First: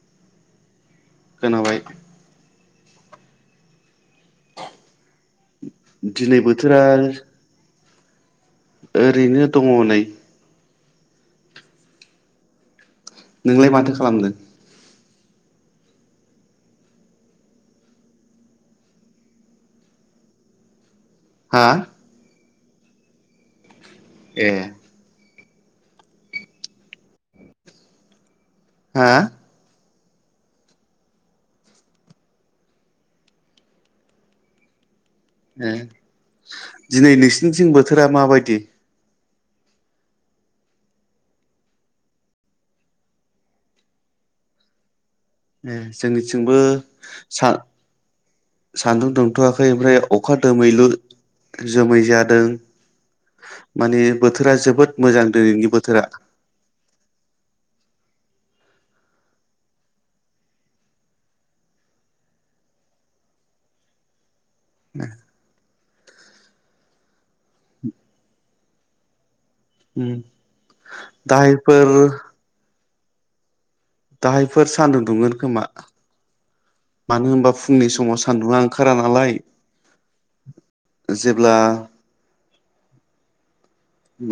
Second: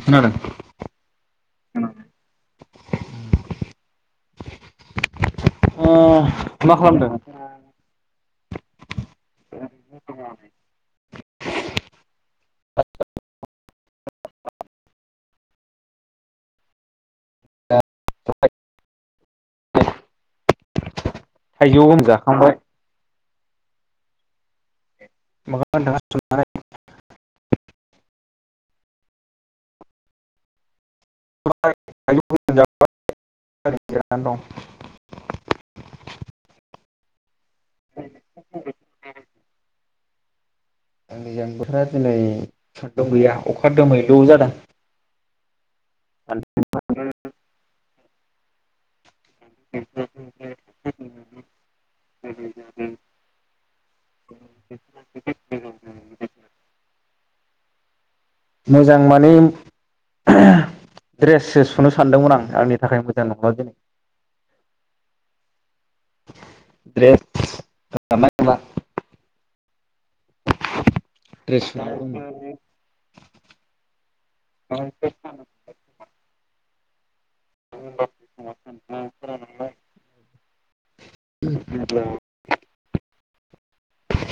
खोनादों खोनाबाय ओ दिनै मा बोथोरा खालामदों ओरैनो दङ नै [unintelligible] नोंलाय माथो खालामदों [unintelligible] हा थाइजौ आं जाखांबाय ए [unintelligible] हा [unintelligible] ए दिनै नोंसि थिं बोथोरा माबायदि आंनिजों बोथोरा दिनै सानदुं गैया अखा दोमैलु जादों ए जोंनिथिंबो सा सान्दुं दुंथवाखै ओमफ्राय अखा दोमैलु जोमै जादों माने बोथोरा जोबोद मोजां दिनैनि बोथोरा मोजां माने ड्रेससो सुनो सानदोंमोन आं आंनि थाखाय मोजां नंला दिनै ए द्रेस राननाय नंला उम दाहायफोर दाहायफोर सान्दुं दुंगोन खोमा मानो होनबा फुंनि समाव सान्दुंआ ओंखारा नालाय जेब्ला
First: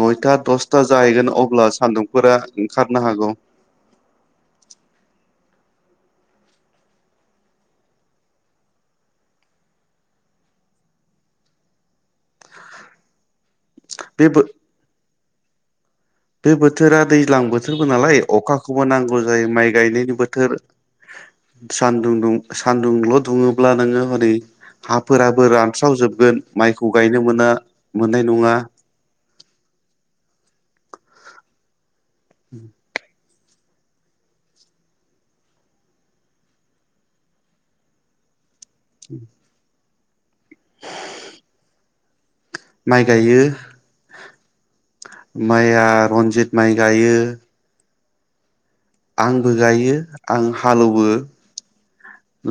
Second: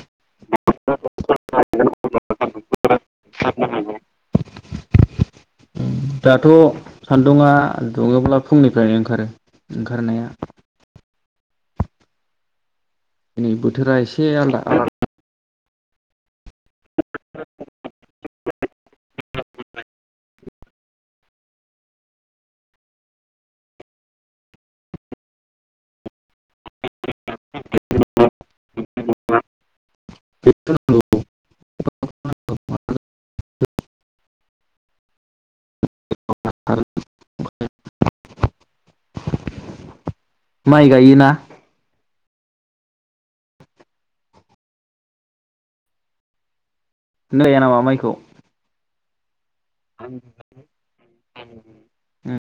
नयथा दसथा जाहैगोन अब्ला सान्दुंफोरा ओंखारनो हागौ दाथ' सान्दुङा दुङोब्ला फुंनिफ्रायनो ओंखारो ओंखारनाया दिनै बोथोरा बे एसे बो आलादा आलादा बे बोथोरा दैज्लां बोथोरबो नालाय अखाखौबो नांगौ गौ जायो माइ गायनायनि बोथोर सानदुं दुं सानदुंल दुङोब्ला नोङो हनै हाफोराबो रानस्रावजोबगोन माइखौ गायनो मोना मोननाय नङा [unintelligible] [inaudible] आरो [inaudible] माइ गायोना माइ गायो माइया रनजित माइ नों गाइया नामा माइखौ आं बो गायो आं हालौवो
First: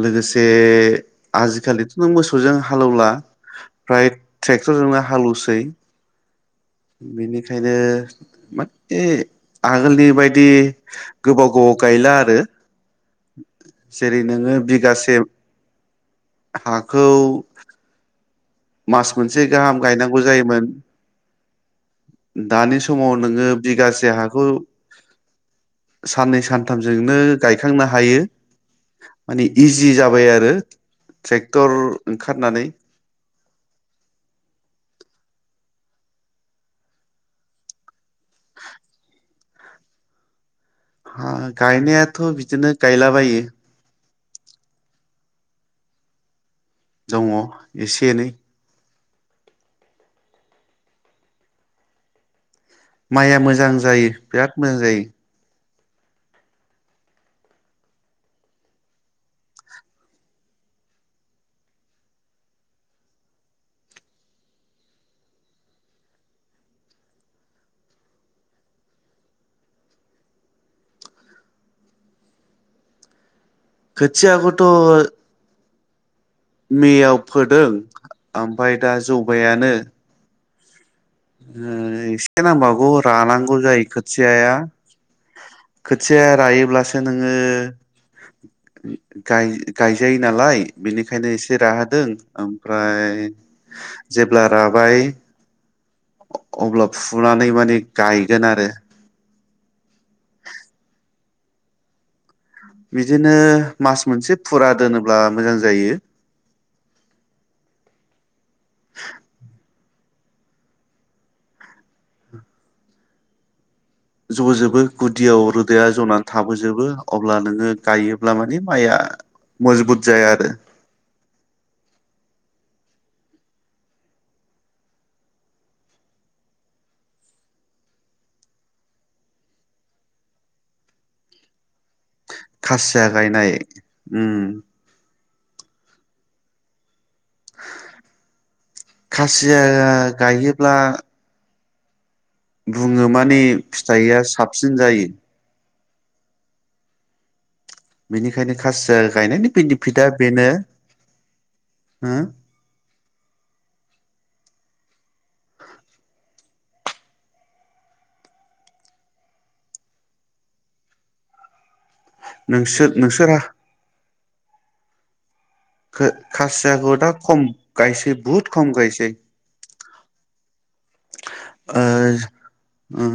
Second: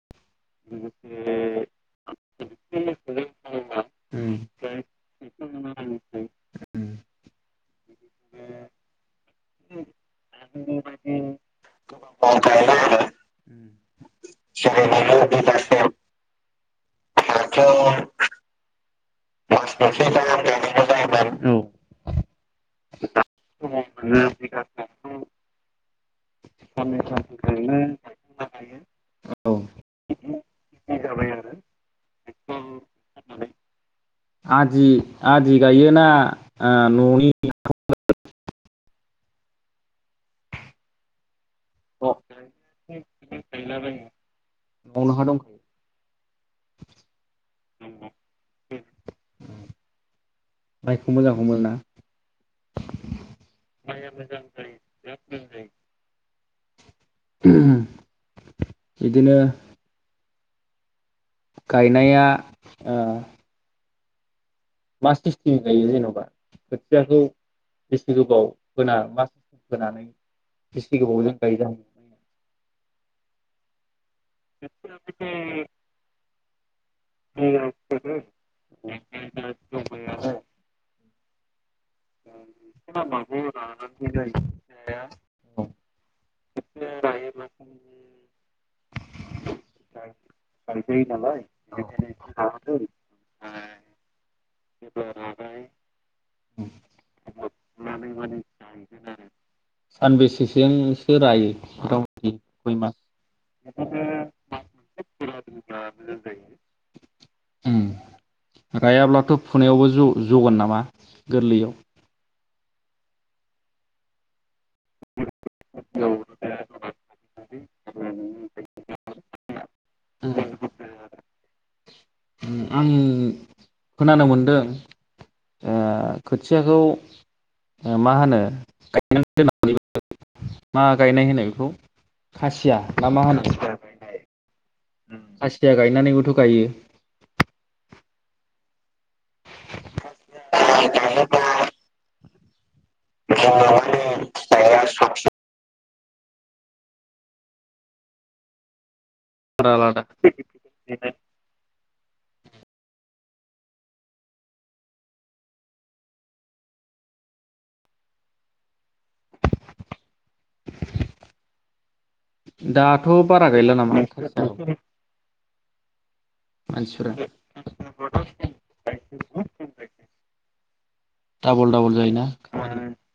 लोगोसे आजिखालिथ' नों मोसौजों हालौवला फ्राय ट्रेक्टरजोंनो हालौवसै बेनिखायनो माने आं आगोलनि बायदि गोबाव गोबाव गायला आरो जेरै नोङो बिगासे [unintelligible] [unintelligible] मास मोनसे मास गाहाम मोनसे गायनांगौ गाहाम जायोमोन गायनांगौ जायोमोन औ दानि समाव नोङो बिगासे हाखौ साननै सानथामजोंनो गायखांनो हायो माने औ इजि जाबाय आरो ट्रेक्टर ओंखारनानै आदि आदि गायोना ओ न'नि हा गायनायाथ' बिदिनो गायलाबायो न'आवनो हा दंखायो दङ एसे एनै मोजां हमो ना माइया मोजां जायो बिराद मोजां जायो बिदिनो गायनाया ओ मा सिस्टेम गायो जेन'बा खोथियाखौ बेसे गोबाव फोना मा सिस्टेम फोनानै बिसि गोबावजों गायो जाह खोथियाखौथ' मेआव फोदों आमफाय दा जौबायानो ओ एसे नांबावगौ रानांगौ जायो खोथियाया खोथियाया रायोब्लासो नोङो गाय गायजायो नालाय बेनिखायनो एसे राहोदों आमफ्राय जेब्ला राबाय [inaudible] अब्ला फुनानै मानि गायगोन आरो सानबेसेसोजोंसो रायो मथा मथि खय मास बिदिनो मास मोनसे फुरा दोनोब्ला मोजां जायो। रायाब्लाथ' फुनायावबो ज' जगोन नामा गोरलैयाव जबोजोबो गुदियाव रोदाया जनानै थाबोजोबो अब्ला नोङो गायोब्ला माने माइया मजबुत जाया आरो। उम आं खोनानो मोनदों आ खोथियाखौ ओ मा होनो [unintelligible] मा गायनाय होनो बेखौ खासिया गायनाय उम उम खासिया गायनानैबोथ' गायो। [inaudible] खासिया गायोब्ला बुङो माने फिथाइया साबसिन जायो। बेनिखायनो खासिया गायनायनि आलादा आलादा बेनिफिटआ बेनो हा? नोंसोर दाथ' नोंसोरहा बारा गैला नामा? औ खौ खासियाखौ दा खम गायसै बुहुद खम गायसै। डाबल आ डाबल जायोना ओ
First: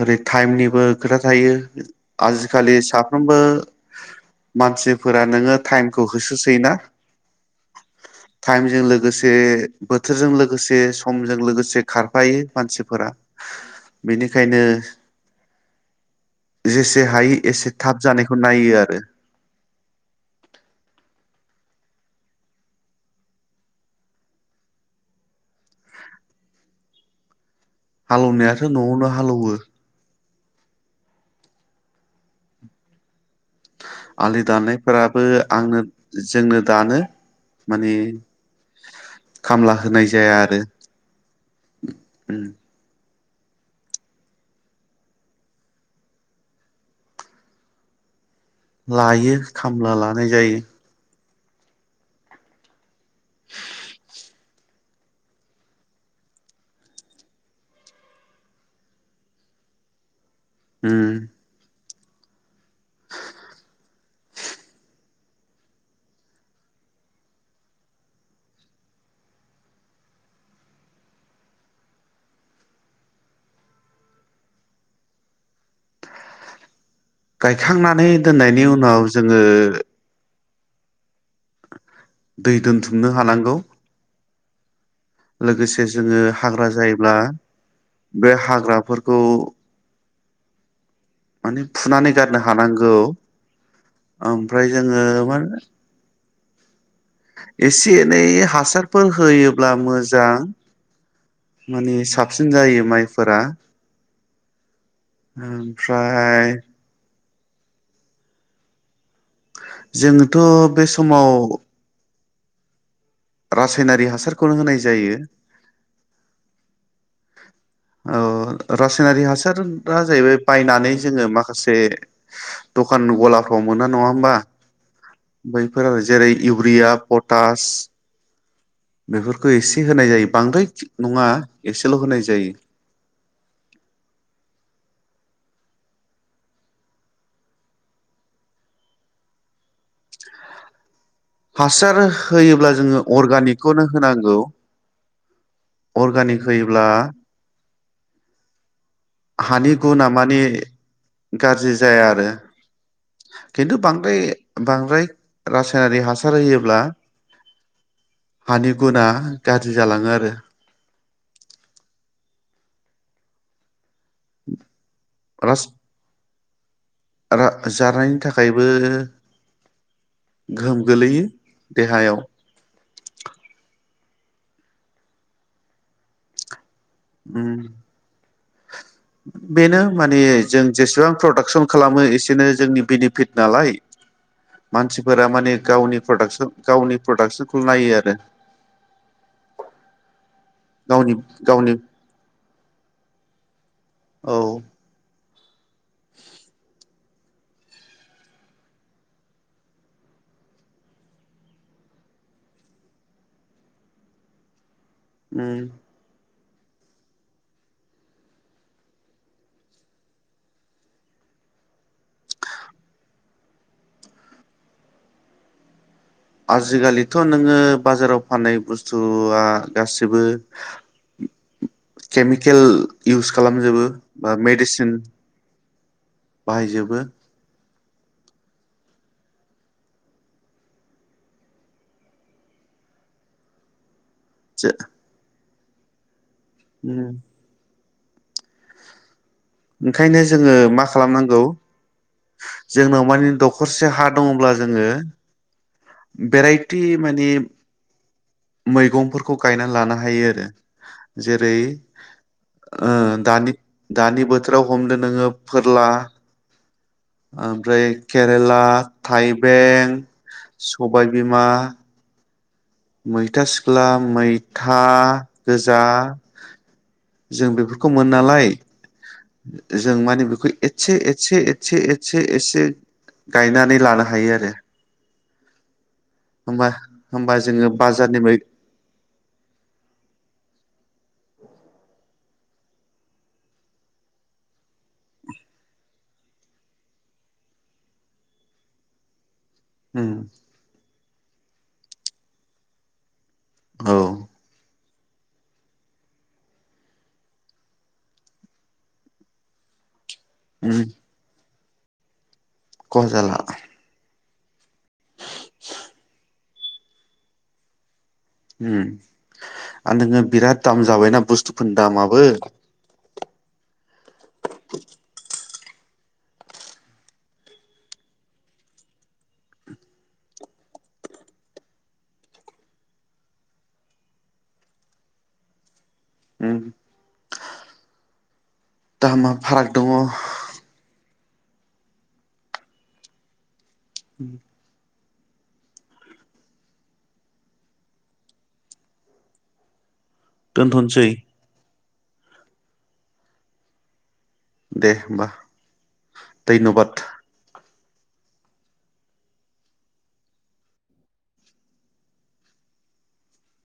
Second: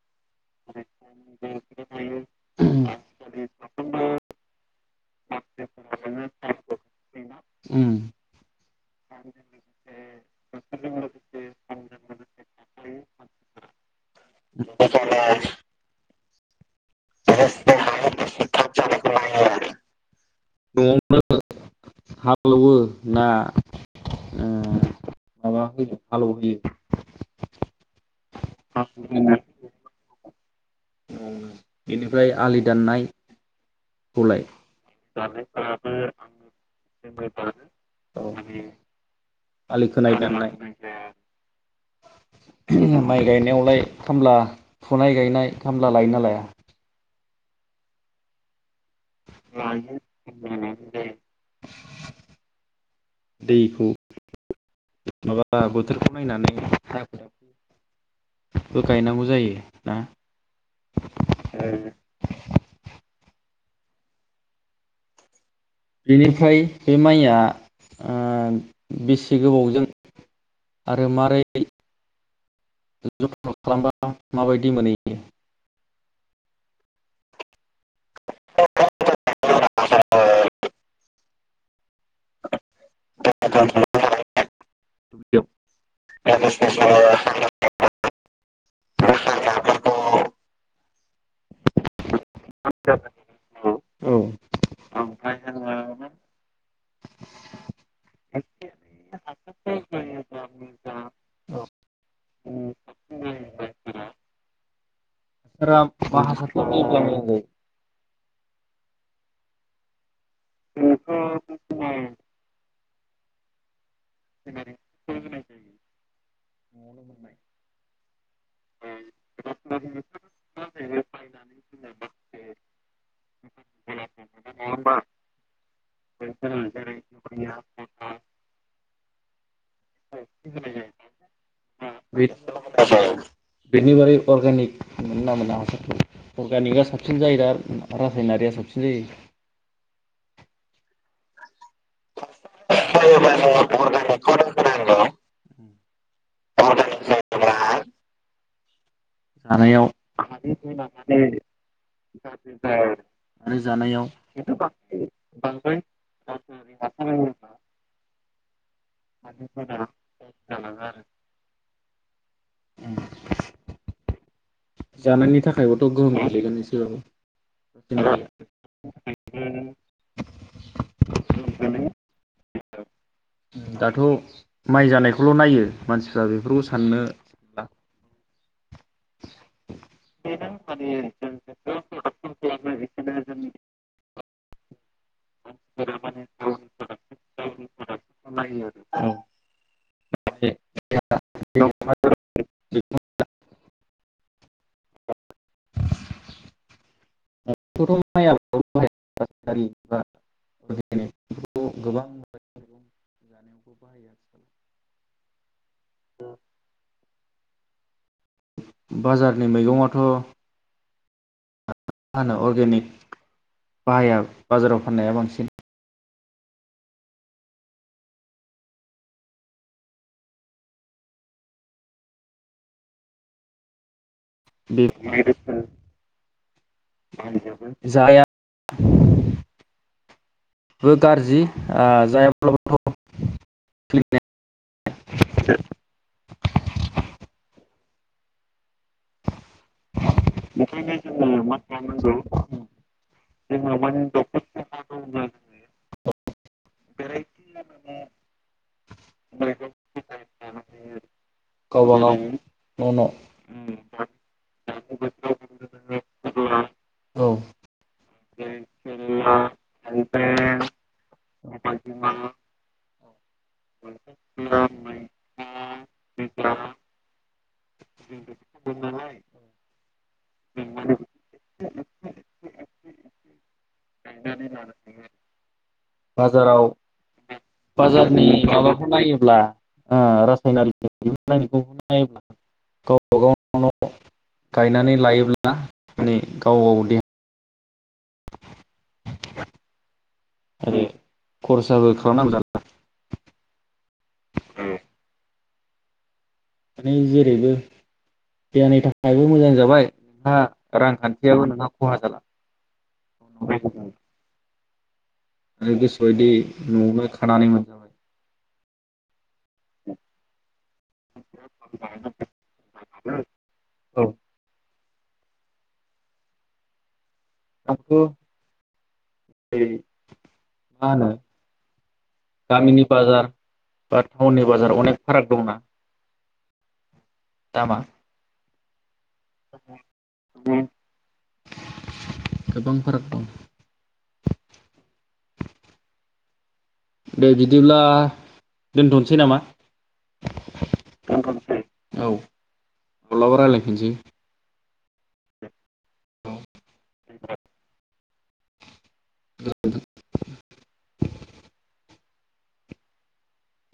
ओरै थाइमनिबो खोथा थायो आजिखालि साफ्रोमबो मानसिफोरा नोङो थाइमखौ होसौसोयो ना? उम थाइमजों लोगोसे बोथोरजों लोगोसे समजों लोगोसे से खारफायो मानसिफोरा बेनिखायनो जेसे हायो एसे थाब जानायखौ नायो आरो हालवो ना ओ माबा होयो हालौहोयो हालएवनायाथ' न'आवनो हालौवो ओमफ्राय आलि दाननाय आलि दानायफोरा बो आंनो जोंनो दानो माने खामला आलि होनाय खोनाय जाया आरो [inaudible] उम माइ गायनायावलाय खामला फुनाय गायनाय खामला लायो ना लाया? लायो खामला लानाय जायो। दैखौ माबा बोथोरखौ नायनानै हाफोराबो गायनांगौ जायो ना? उ बेनिफ्राय बे माइया ओ बेसे गोबावजों आरो माबोरै जथन' खालामबा माबायदि मोनहैयो गायखांनानै दोननायनि उनाव जोङो। [inaudible] दै दोनथुम हुंनो हानांगौ लोगोसे जोङो हाग्रा जायोब्ला बे हाग्राफोरखौ माने फुनानै गारनो हानांगौ औ ओमफ्राय जोङो माने ए से एनै हासारफोर होयोब्ला मोजां। मानि साबसिन जायो माइफोरा ओमफ्राय [unintelligible] जोङोथ' बे समाव रासायनारि हासारखौनो होनाय जायो। औ रासायनारि हासारा जाहैबाय बायनानै जोङो माखासे दखान गलाफ्राव मोना नङा होमबा बैफोर आरो जेरै इउरिया पटास बेफोरखौ एसे होनाय जायो बांद्राय नङा एसेल' होनाय बे जायो। बेनि बारै अर्गेनिक मोनगोन ना मोना हासारखौ अर्गेनिकआ साबसिन जायो दा रासायनारिया साबसिन जायो। हासार होयोब्ला जोङो अर्गानिकखौनो होनांगौ। अर्गानिक होयोब्ला हानि जानायाव गुना मानि गारजि जाया आरो। आरो खिन्थु जानायाव बांद्राय बांद्राय रासायनारि हासार होयो। ब्ला हानि गुना गाज्रि जालाङो आरो। जानायनि रास थाखायबोथ' गोहोमा [unintelligible] रा जानायनि थाखायबो गोहोम गोलैयो देहायाव दाथ' माइ जानायखौल' नायो मानसिफ्रा बेफोरखौ साननो उम बा बेनो माने जों जेसेबां प्रडाक्सन खालामो एसेनो जोंनि बेनिफिट नालाय मानसिफोरा माने गावनि प्रडाक्सन गावनि प्रडाक्सनखौल' नायो आरो। गावनि गावनि बेखौथ' औ माइ आबादाव बाहायारि बा अर्गेनिक बेफोरखौ गोबां जानायावबो बाहायो आथिखालाव। उम बाजारनि मैगङाथ' हानो अर्गेनिक बाहाया बाजाराव फाननाया बांसिन आजिखालिथ' नोङो बाजाराव फाननाय बुस्थुआ गासैबो केमिकेल इउस खालामजोबो बा बे मेडिसिन बाहायजोबो जाया बो गाज्रि ओ जायाब्लाबोथ' जो [unintelligible] उम ओंखायनो जोङो मा खालामनांगौ जोंनाव माने दखरसे हा दङब्ला जोङो भेराइटि माने मैगंफोरखौ गायनानै लानो हायो आरो जेरै गावबा गाव न' न' ओ दानि दानि बोथोराव हमदो नोङो फोरला औ ओमफ्राय केरेला थाइबें सबायबिमा मैथा सिख्ला मैथा गोजा जों बेफोरखौ मोनो नालाय जों माने बेखौ एसे एसे एसे एसे एसे गायनानै लानो हायो आरो बाजाराव होमबा होमबा जोङो बाजारनि मै माबाखौ नायोब्ला ओ रासायनारि [unintelligible] नायोब्ला गावबा गाव न' न' गायनानै लायोब्ला माने गाव गाव देहा [inaudible] उम आरो खरसाबो खालामनांगौजाना औ माने जेरैबो देहानि थाखायबो मोजां जाबाय नोंहा उम रांखान्थियाबो नोंहा खहा जाला खहा जाला आरो गोसोबायदि न'आवनो खानानै मोनजाबाय उम आरो नोङो बिराद दाम जाबायना बुस्थुफोरनि दामाबो [inaudible] आंथ' मा होनो गामिनि बाजार बा टाउननि बाजार अनेक फाराग दंना उम दामा दामा फाराग दङ गोबां फाराग दं। [inaudible] ओ दे बिदिब्ला दोनथ'सै नामा? दोनथ'नोसै। औ माब्लाबा रायज्लायफिनसै। दे होमबा। धयन्बाद।